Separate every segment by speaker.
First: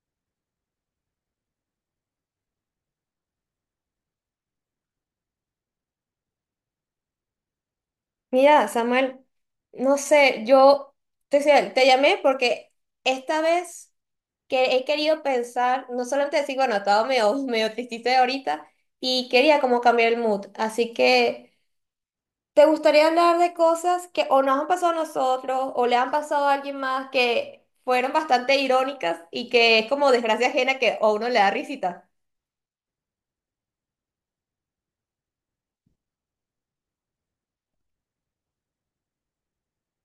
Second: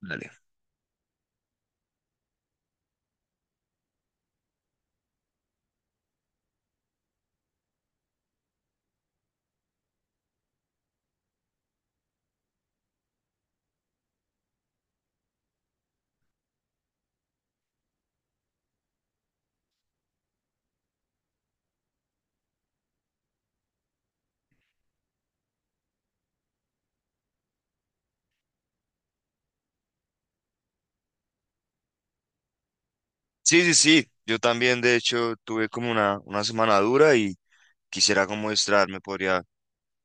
Speaker 1: Dale.
Speaker 2: Mira, Samuel, no sé, te llamé porque esta vez que he querido pensar, no solamente decir, bueno, estaba medio, medio tristita ahorita y quería como cambiar el mood. Así que, ¿te gustaría hablar de cosas que o nos han pasado a nosotros o le han pasado a alguien más que fueron bastante irónicas y que es como desgracia ajena que a uno le da risita?
Speaker 1: Sí, sí, sí. Yo también, de hecho, tuve como una semana dura y quisiera como distraerme.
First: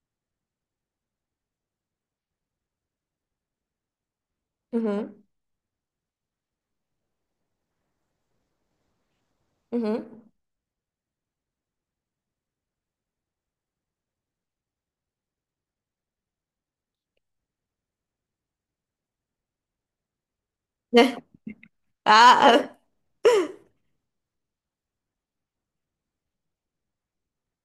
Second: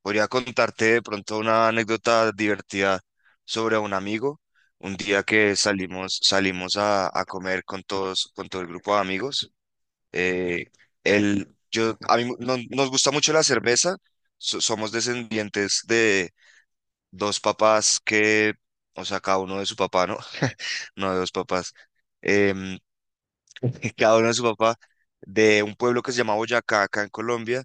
Speaker 1: Podría contarte de pronto una anécdota divertida sobre un amigo. Un
Speaker 2: Ujú,
Speaker 1: día que salimos a comer con todos, con todo el grupo de amigos.
Speaker 2: ujú.
Speaker 1: Eh, a mí nos gusta mucho la cerveza. Somos descendientes de dos papás que, o sea, cada uno de su papá, ¿no? No de dos papás.
Speaker 2: Ah.
Speaker 1: Em, Cada uno de su papá, de un pueblo que se llama Boyacá, acá en Colombia.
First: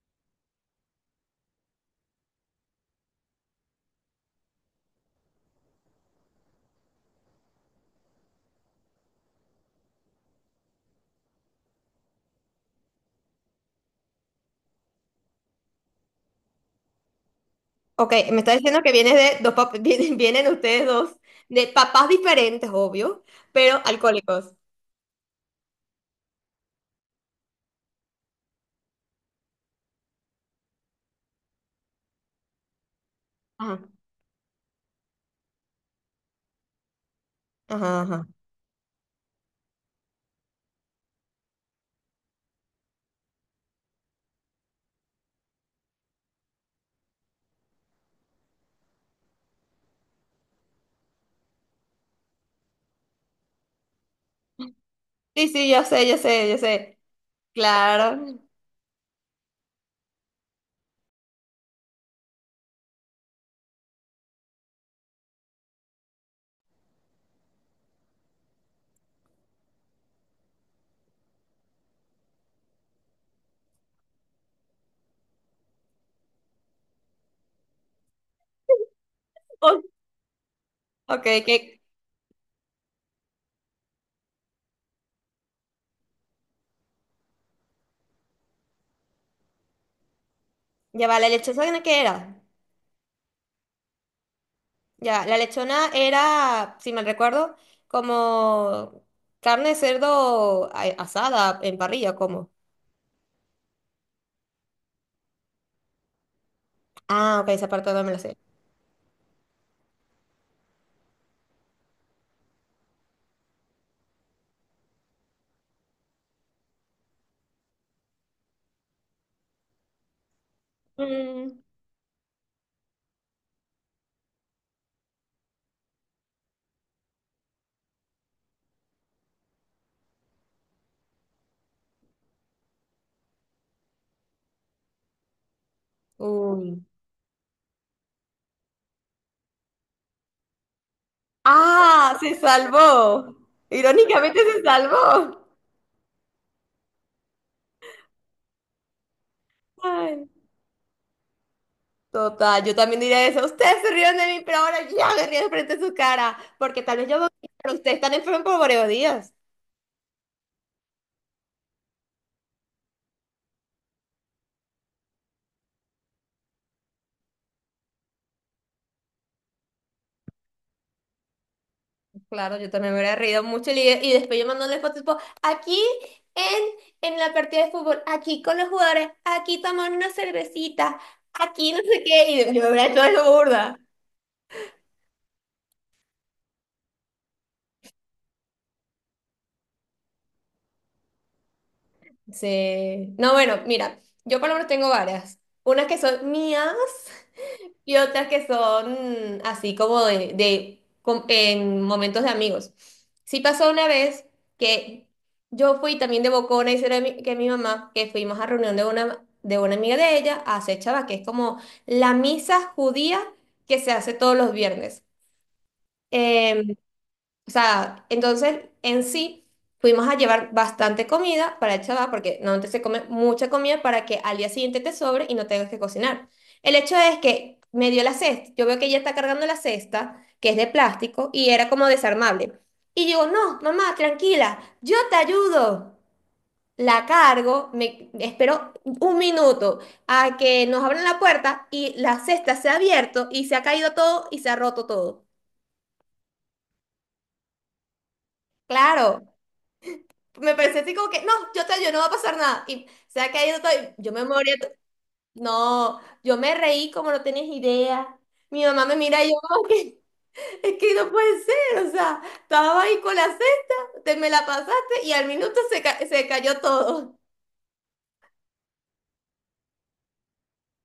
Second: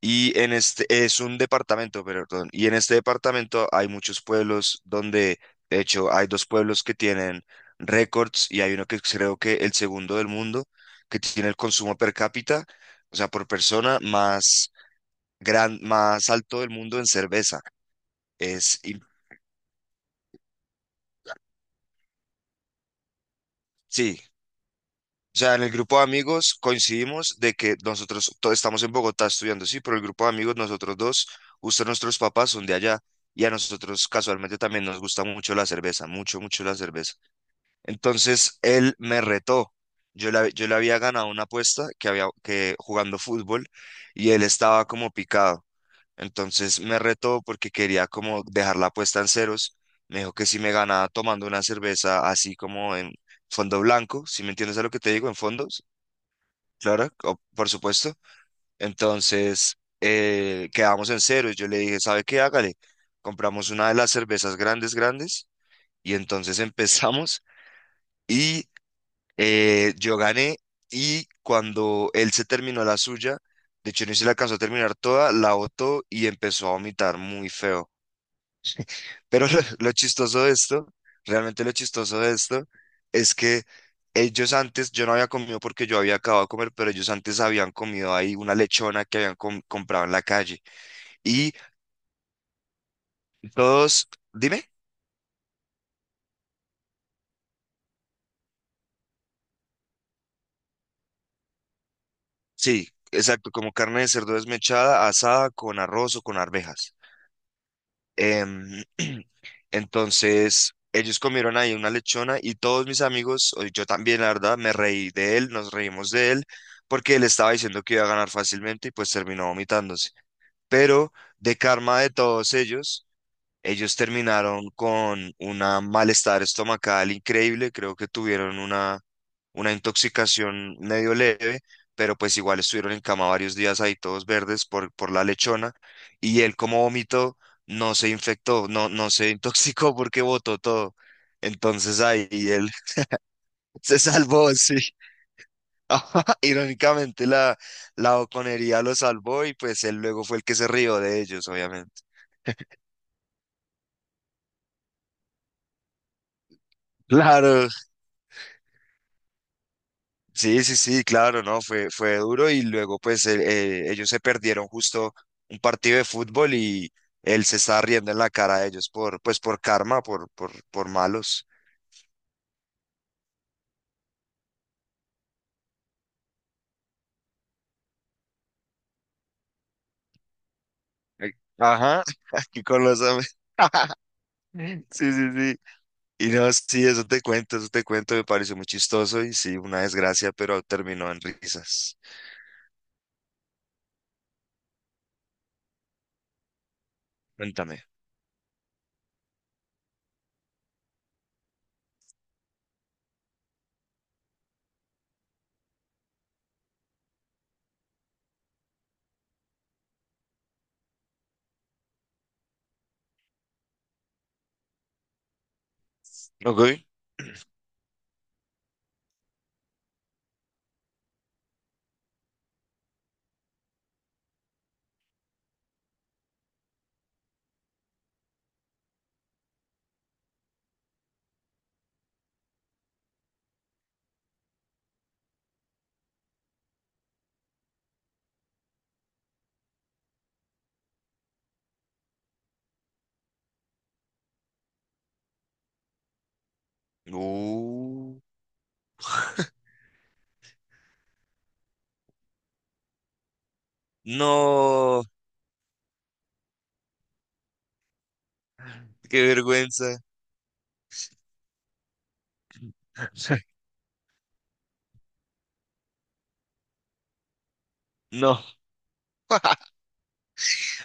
Speaker 1: Y en este es un departamento, perdón. Y en este departamento hay muchos pueblos donde, de hecho, hay dos pueblos que tienen récords y hay uno que creo que el segundo del mundo, que tiene el consumo per cápita, o sea, por persona más más alto del mundo en cerveza.
Speaker 2: Ok, me está
Speaker 1: Es,
Speaker 2: diciendo que
Speaker 1: in-
Speaker 2: vienes de dos pap- vienen ustedes dos de papás diferentes, obvio, pero
Speaker 1: sí,
Speaker 2: alcohólicos.
Speaker 1: o sea, en el grupo de amigos coincidimos de que nosotros todos estamos en Bogotá estudiando, sí, pero el grupo de amigos, nosotros dos, justo nuestros papás son de allá y a
Speaker 2: Ajá,
Speaker 1: nosotros casualmente también nos gusta mucho la cerveza, mucho, mucho la cerveza.
Speaker 2: ajá, ajá.
Speaker 1: Entonces él me retó. Yo le había ganado una apuesta que había que jugando fútbol y él estaba como picado. Entonces me retó porque quería como dejar la apuesta en ceros. Me dijo que si me ganaba tomando una cerveza así como en fondo blanco, si me entiendes a lo que te digo, en
Speaker 2: Sí, sí, yo
Speaker 1: fondos,
Speaker 2: sé, yo sé, yo sé.
Speaker 1: claro, por supuesto.
Speaker 2: Claro.
Speaker 1: Entonces quedamos en ceros. Yo le dije, ¿sabe qué? Hágale. Compramos una de las cervezas grandes, grandes y entonces empezamos. Y yo gané y cuando él se terminó la suya, de hecho no se la alcanzó a terminar toda, la botó y empezó a vomitar muy feo. Pero lo,
Speaker 2: Oh,
Speaker 1: lo chistoso de esto,
Speaker 2: ok,
Speaker 1: realmente lo
Speaker 2: que
Speaker 1: chistoso de esto, es que ellos antes, yo no había comido porque yo había acabado de comer, pero ellos antes habían comido ahí una lechona que comprado en la calle.
Speaker 2: ya va, ¿la
Speaker 1: Y
Speaker 2: lechona qué era?
Speaker 1: todos, dime,
Speaker 2: Ya, la lechona era, si mal recuerdo, como carne de cerdo asada en parrilla, como.
Speaker 1: sí, exacto, como carne de cerdo desmechada, asada con arroz o con arvejas.
Speaker 2: Ah, ok, esa parte no me la sé.
Speaker 1: Em, entonces, ellos comieron ahí una lechona y todos mis amigos, o yo también, la verdad, me reí de él, nos reímos de él, porque él estaba diciendo que iba a ganar fácilmente y pues terminó vomitándose. Pero de
Speaker 2: Mm,
Speaker 1: karma de todos ellos, ellos terminaron con un malestar estomacal increíble, creo que tuvieron una intoxicación medio leve, pero pues igual estuvieron en cama varios días ahí todos verdes por la lechona y él
Speaker 2: uy.
Speaker 1: como vomitó no se infectó, no, no se intoxicó porque votó todo. Entonces
Speaker 2: Ah,
Speaker 1: ahí
Speaker 2: se
Speaker 1: él
Speaker 2: salvó.
Speaker 1: se
Speaker 2: Irónicamente
Speaker 1: salvó,
Speaker 2: se
Speaker 1: sí.
Speaker 2: salvó.
Speaker 1: Ajá, irónicamente la Oconería lo salvó y pues él luego
Speaker 2: Ay,
Speaker 1: fue el que se rió de ellos, obviamente.
Speaker 2: total, yo también diría eso. Ustedes se rieron de mí, pero ahora yo me río frente a su cara, porque tal vez yo,
Speaker 1: Claro,
Speaker 2: pero ustedes están enfermos por varios días.
Speaker 1: sí, sí, sí, claro, no, fue duro y luego pues ellos se perdieron justo un partido de fútbol y él se estaba riendo en la cara de ellos por, pues por karma, por malos.
Speaker 2: Claro, yo también me hubiera reído mucho y después yo mandándole fotos tipo, aquí en la partida de fútbol, aquí con los jugadores, aquí tomando una cervecita,
Speaker 1: Eh,
Speaker 2: aquí no sé
Speaker 1: Ajá,
Speaker 2: qué, y yo
Speaker 1: aquí
Speaker 2: me
Speaker 1: con
Speaker 2: hubiera
Speaker 1: los...
Speaker 2: hecho eso
Speaker 1: amigos.
Speaker 2: burda.
Speaker 1: Sí, sí, sí. Y no, sí, eso te cuento, me pareció muy chistoso y sí, una desgracia, pero terminó en risas.
Speaker 2: Sí. No, bueno, mira, yo por lo menos tengo varias. Unas que son mías
Speaker 1: Cuéntame.
Speaker 2: y otras que son así como en momentos de amigos. Sí, pasó una vez que yo fui también de bocona y será que mi mamá, que fuimos a reunión de una amiga de ella a hacer chava, que es como la misa judía que se hace todos los viernes.
Speaker 1: Ok.
Speaker 2: Em, o sea, entonces en sí fuimos a llevar bastante comida para el chaval, porque normalmente se come mucha comida para que al día siguiente te sobre y no tengas que cocinar. El hecho es que me dio la cesta, yo veo que ella está cargando la cesta, que es de plástico, y era como desarmable. Y digo, no, mamá, tranquila, yo te ayudo. La cargo, me espero un minuto a que nos abran la puerta y la cesta se ha abierto y se ha caído todo y se ha roto todo.
Speaker 1: Uh,
Speaker 2: Claro. Me parece así como que, no, yo te ayudo, no va a pasar nada. Y, o sea, que ahí yo estoy, yo me moría,
Speaker 1: no,
Speaker 2: no, yo me reí como no tenías idea. Mi mamá me mira
Speaker 1: qué
Speaker 2: y yo como
Speaker 1: vergüenza.
Speaker 2: que, es que no puede ser, o sea, estaba ahí con la cesta, te me la pasaste y al minuto se cayó todo.
Speaker 1: No.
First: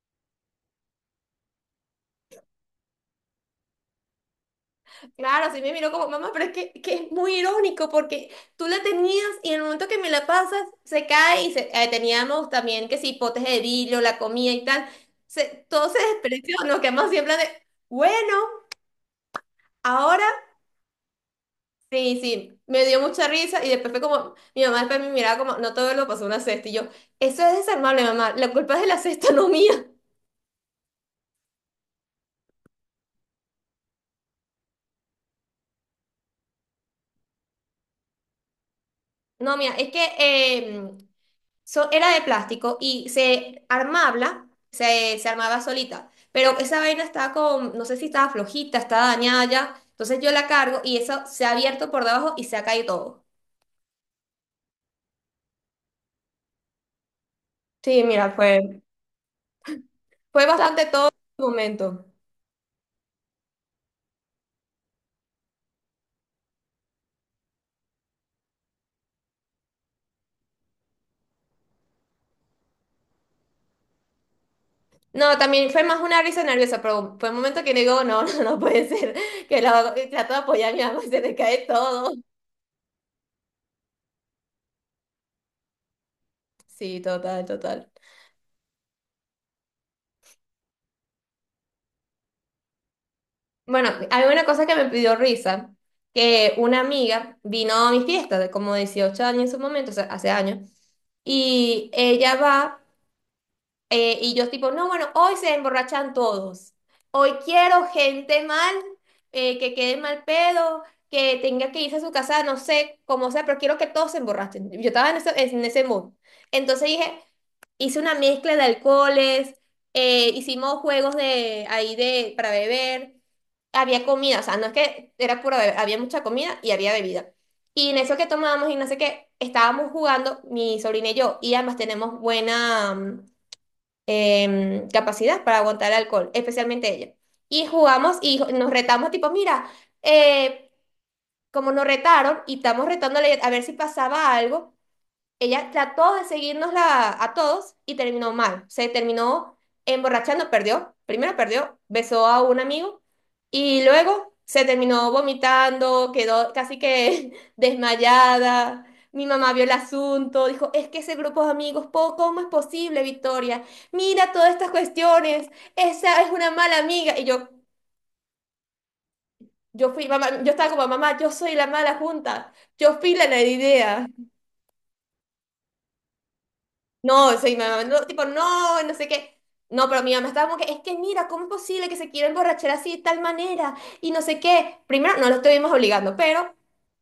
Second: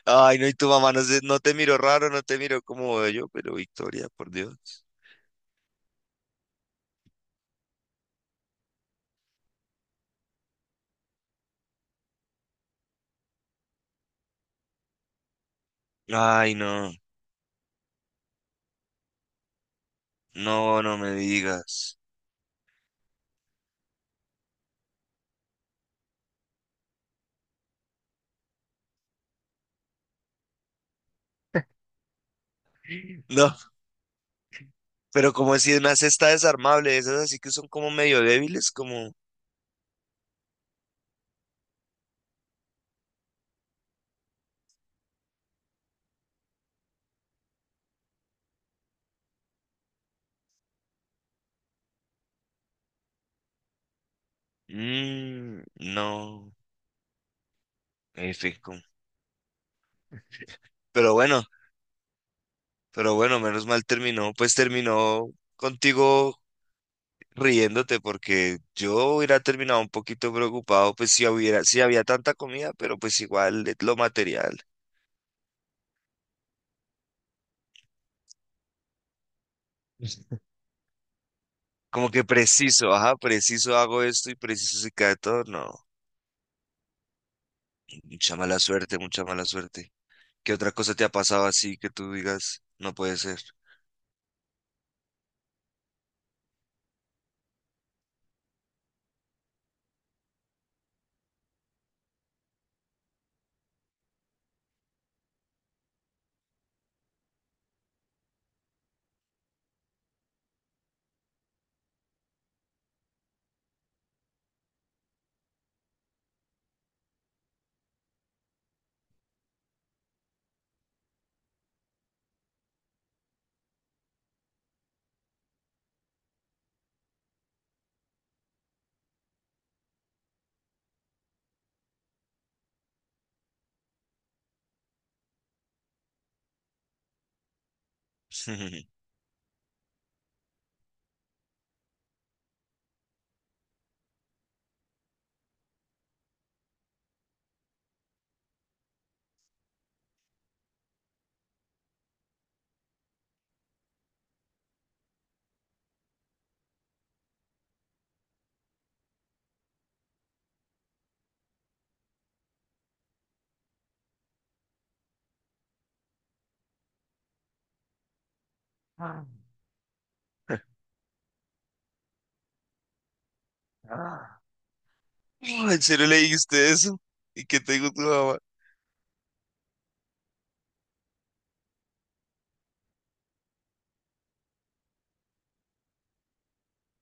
Speaker 1: Ay, no, y tu mamá no, no te miró raro, no te miró como yo pero Victoria, por Dios.
Speaker 2: Claro, así me miró como, mamá, pero es que es muy irónico porque tú la tenías y en el momento que me la pasas, se cae y teníamos también que si potes de vidrio, la comida y tal, todo se despreció,
Speaker 1: Ay,
Speaker 2: nos
Speaker 1: no,
Speaker 2: quedamos siempre de, bueno. Ahora,
Speaker 1: no, no me digas.
Speaker 2: sí, sí, me dio mucha risa y después fue como, mi mamá después me miraba como, no todo lo pasó una cesta y yo, eso es desarmable, mamá, la culpa es de la cesta, no mía.
Speaker 1: No, pero como si una cesta desarmable, esas así que son como medio débiles, como...
Speaker 2: No, mía, es que era de plástico y se armaba solita, pero esa vaina estaba como, no sé si estaba flojita, estaba dañada ya, entonces yo la cargo y eso se ha abierto por debajo y se ha caído todo.
Speaker 1: mm, no,
Speaker 2: Sí, mira,
Speaker 1: F,
Speaker 2: fue,
Speaker 1: como-
Speaker 2: fue bastante todo
Speaker 1: pero bueno,
Speaker 2: el momento.
Speaker 1: pero bueno, menos mal terminó, pues terminó contigo riéndote, porque yo hubiera terminado un poquito preocupado, pues si hubiera, si había tanta comida, pero pues igual lo material.
Speaker 2: No, también fue más una risa nerviosa, pero fue un momento que digo, no, no, no puede ser, que trato de apoyar a mi mamá y se le cae
Speaker 1: Como
Speaker 2: todo.
Speaker 1: que preciso, ajá, preciso hago esto y preciso se cae todo. No,
Speaker 2: Sí, total, total.
Speaker 1: mucha mala suerte, mucha mala suerte. ¿Qué otra cosa te ha pasado así que tú digas, no puede ser?
Speaker 2: Bueno, hay una cosa que me pidió risa, que una amiga vino a mi fiesta de como 18 años en su momento, o sea, hace años, y ella va. Y yo tipo, no, bueno, hoy se emborrachan todos. Hoy quiero gente mal, que quede mal pedo, que tenga que irse a su casa, no sé cómo sea, pero quiero que todos se emborrachen. Yo estaba en ese mood. Entonces dije, hice una mezcla de alcoholes, hicimos juegos de ahí para beber, había comida, o sea, no es que era pura bebida, había mucha comida y había bebida. Y en eso que tomábamos y no sé qué, estábamos jugando mi sobrina y yo, y además tenemos buena capacidad para aguantar el alcohol, especialmente ella. Y jugamos y nos retamos tipo, mira, eh, como nos retaron y estamos retándole a ver si pasaba algo, ella trató de seguirnos a todos y terminó mal. Se terminó emborrachando, perdió. Primero perdió, besó a un amigo y luego se terminó vomitando, quedó casi que desmayada. Mi mamá vio el asunto, dijo, es que ese grupo de amigos, ¿cómo es posible, Victoria? Mira todas estas cuestiones, esa es una mala amiga. Y yo,
Speaker 1: Ah,
Speaker 2: yo fui, mamá, yo estaba como mamá, yo soy la mala junta, yo fui la idea.
Speaker 1: ah. Oh, ¿en serio le dijiste eso?
Speaker 2: No,
Speaker 1: ¿Y
Speaker 2: soy mi
Speaker 1: qué te
Speaker 2: mamá,
Speaker 1: dijo
Speaker 2: no,
Speaker 1: tu
Speaker 2: tipo,
Speaker 1: mamá?
Speaker 2: no, no sé qué. No, pero mi mamá estaba como que, es que mira, ¿cómo es posible que se quiera emborrachar así de tal manera? Y no sé qué. Primero, no lo estuvimos obligando, pero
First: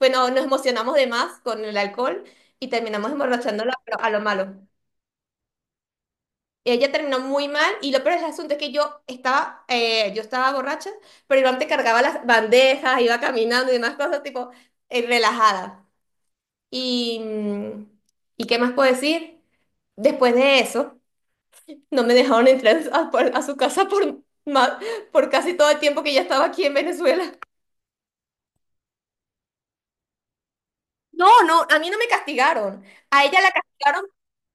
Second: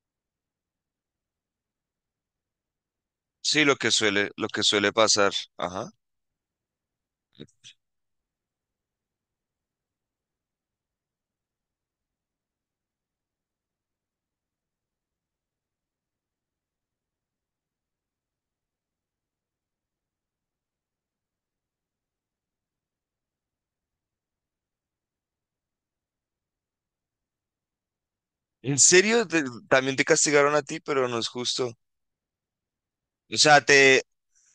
Speaker 2: bueno, nos emocionamos de más con el alcohol y terminamos
Speaker 1: Sí,
Speaker 2: emborrachándola pero a lo
Speaker 1: lo
Speaker 2: malo.
Speaker 1: que suele pasar. Ajá.
Speaker 2: Ella terminó muy mal y lo peor del asunto es que yo estaba borracha, pero Iván te cargaba las bandejas, iba caminando y demás cosas, tipo, relajada. Y, ¿y qué más puedo decir? Después de eso. No me dejaron entrar a su casa por casi todo el tiempo que ya estaba aquí en Venezuela.
Speaker 1: ¿En serio? Te- también te castigaron a ti, pero no
Speaker 2: No,
Speaker 1: es
Speaker 2: no,
Speaker 1: justo.
Speaker 2: a mí no me castigaron. A
Speaker 1: O
Speaker 2: ella la
Speaker 1: sea, te,
Speaker 2: castigaron,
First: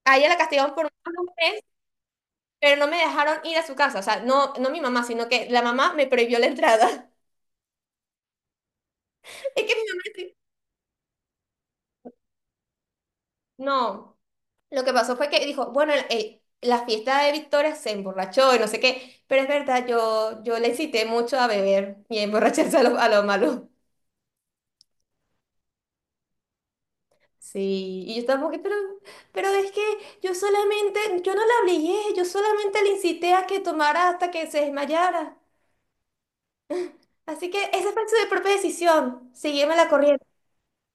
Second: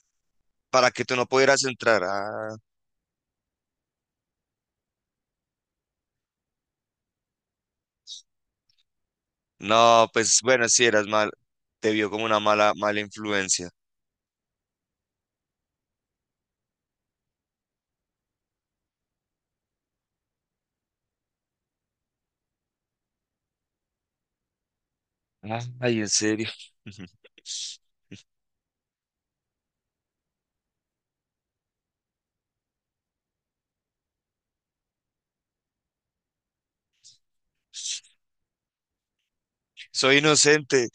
Speaker 2: por
Speaker 1: para que
Speaker 2: más
Speaker 1: tú
Speaker 2: de
Speaker 1: no
Speaker 2: un mes,
Speaker 1: pudieras entrar. Ah,
Speaker 2: pero no me dejaron ir a su casa. O sea, no, no mi mamá, sino que la mamá me prohibió la entrada. Es que mi mamá
Speaker 1: no, pues bueno, sí eras mal. Te vio como una mala, mala influencia.
Speaker 2: no, lo que pasó fue que dijo, bueno, la fiesta de Victoria se emborrachó y no sé qué, pero es verdad, yo le incité mucho a beber y a emborracharse a lo malo.
Speaker 1: Ah, ay, en serio.
Speaker 2: Sí, y yo estaba que pero es que yo no la obligué, yo solamente le incité a que tomara hasta que se desmayara. Así que esa fue su propia decisión, sígueme la
Speaker 1: Soy
Speaker 2: corriente.
Speaker 1: inocente.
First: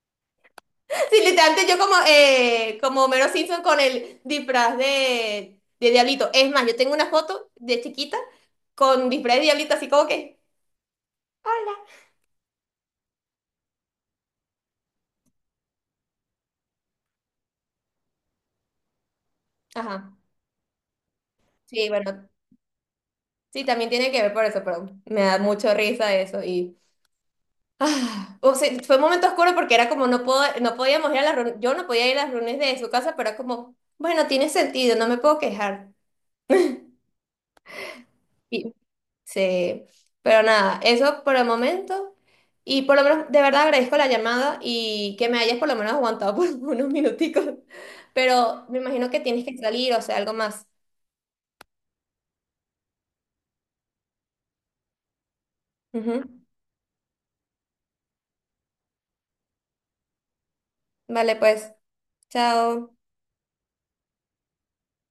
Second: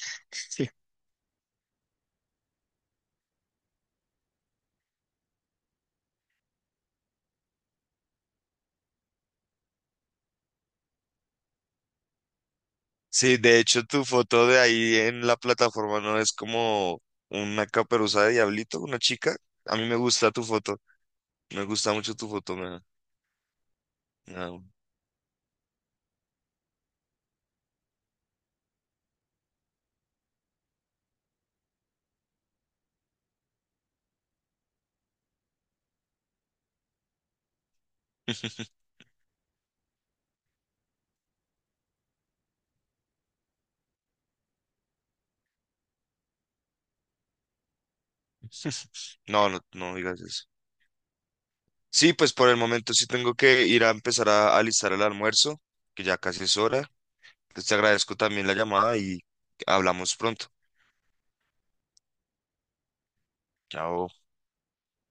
Speaker 2: Sí, literalmente como Homero Simpson con el disfraz de Diablito. Es más, yo tengo una foto de chiquita con disfraz de Diablito, así como que, hola.
Speaker 1: Sí, de hecho, tu foto de ahí en la plataforma no es como una caperuza de diablito, una chica. A mí me
Speaker 2: Ajá,
Speaker 1: gusta tu foto. Me
Speaker 2: sí,
Speaker 1: gusta mucho tu
Speaker 2: bueno,
Speaker 1: foto,
Speaker 2: sí, también tiene que ver
Speaker 1: me
Speaker 2: por
Speaker 1: da
Speaker 2: eso,
Speaker 1: un-
Speaker 2: pero me da mucho risa eso y... Ah, o sea, fue un momento oscuro porque era como no puedo, no podíamos ir a las reuniones, yo no podía ir a las reuniones de su casa, pero era como, bueno, tiene sentido, no me puedo quejar. Y, sí, pero nada, eso por el momento. Y por lo menos, de verdad agradezco la llamada y que me hayas por lo menos aguantado por unos minuticos. Pero me imagino que tienes
Speaker 1: No,
Speaker 2: que
Speaker 1: no,
Speaker 2: salir,
Speaker 1: no
Speaker 2: o sea,
Speaker 1: digas
Speaker 2: algo
Speaker 1: eso.
Speaker 2: más.
Speaker 1: Sí, pues por el momento sí tengo que ir a empezar a alistar el almuerzo, que ya
Speaker 2: Ujú.
Speaker 1: casi es hora. Pues te agradezco también la llamada y hablamos pronto.
Speaker 2: Vale, pues, chao.
Speaker 1: Chao.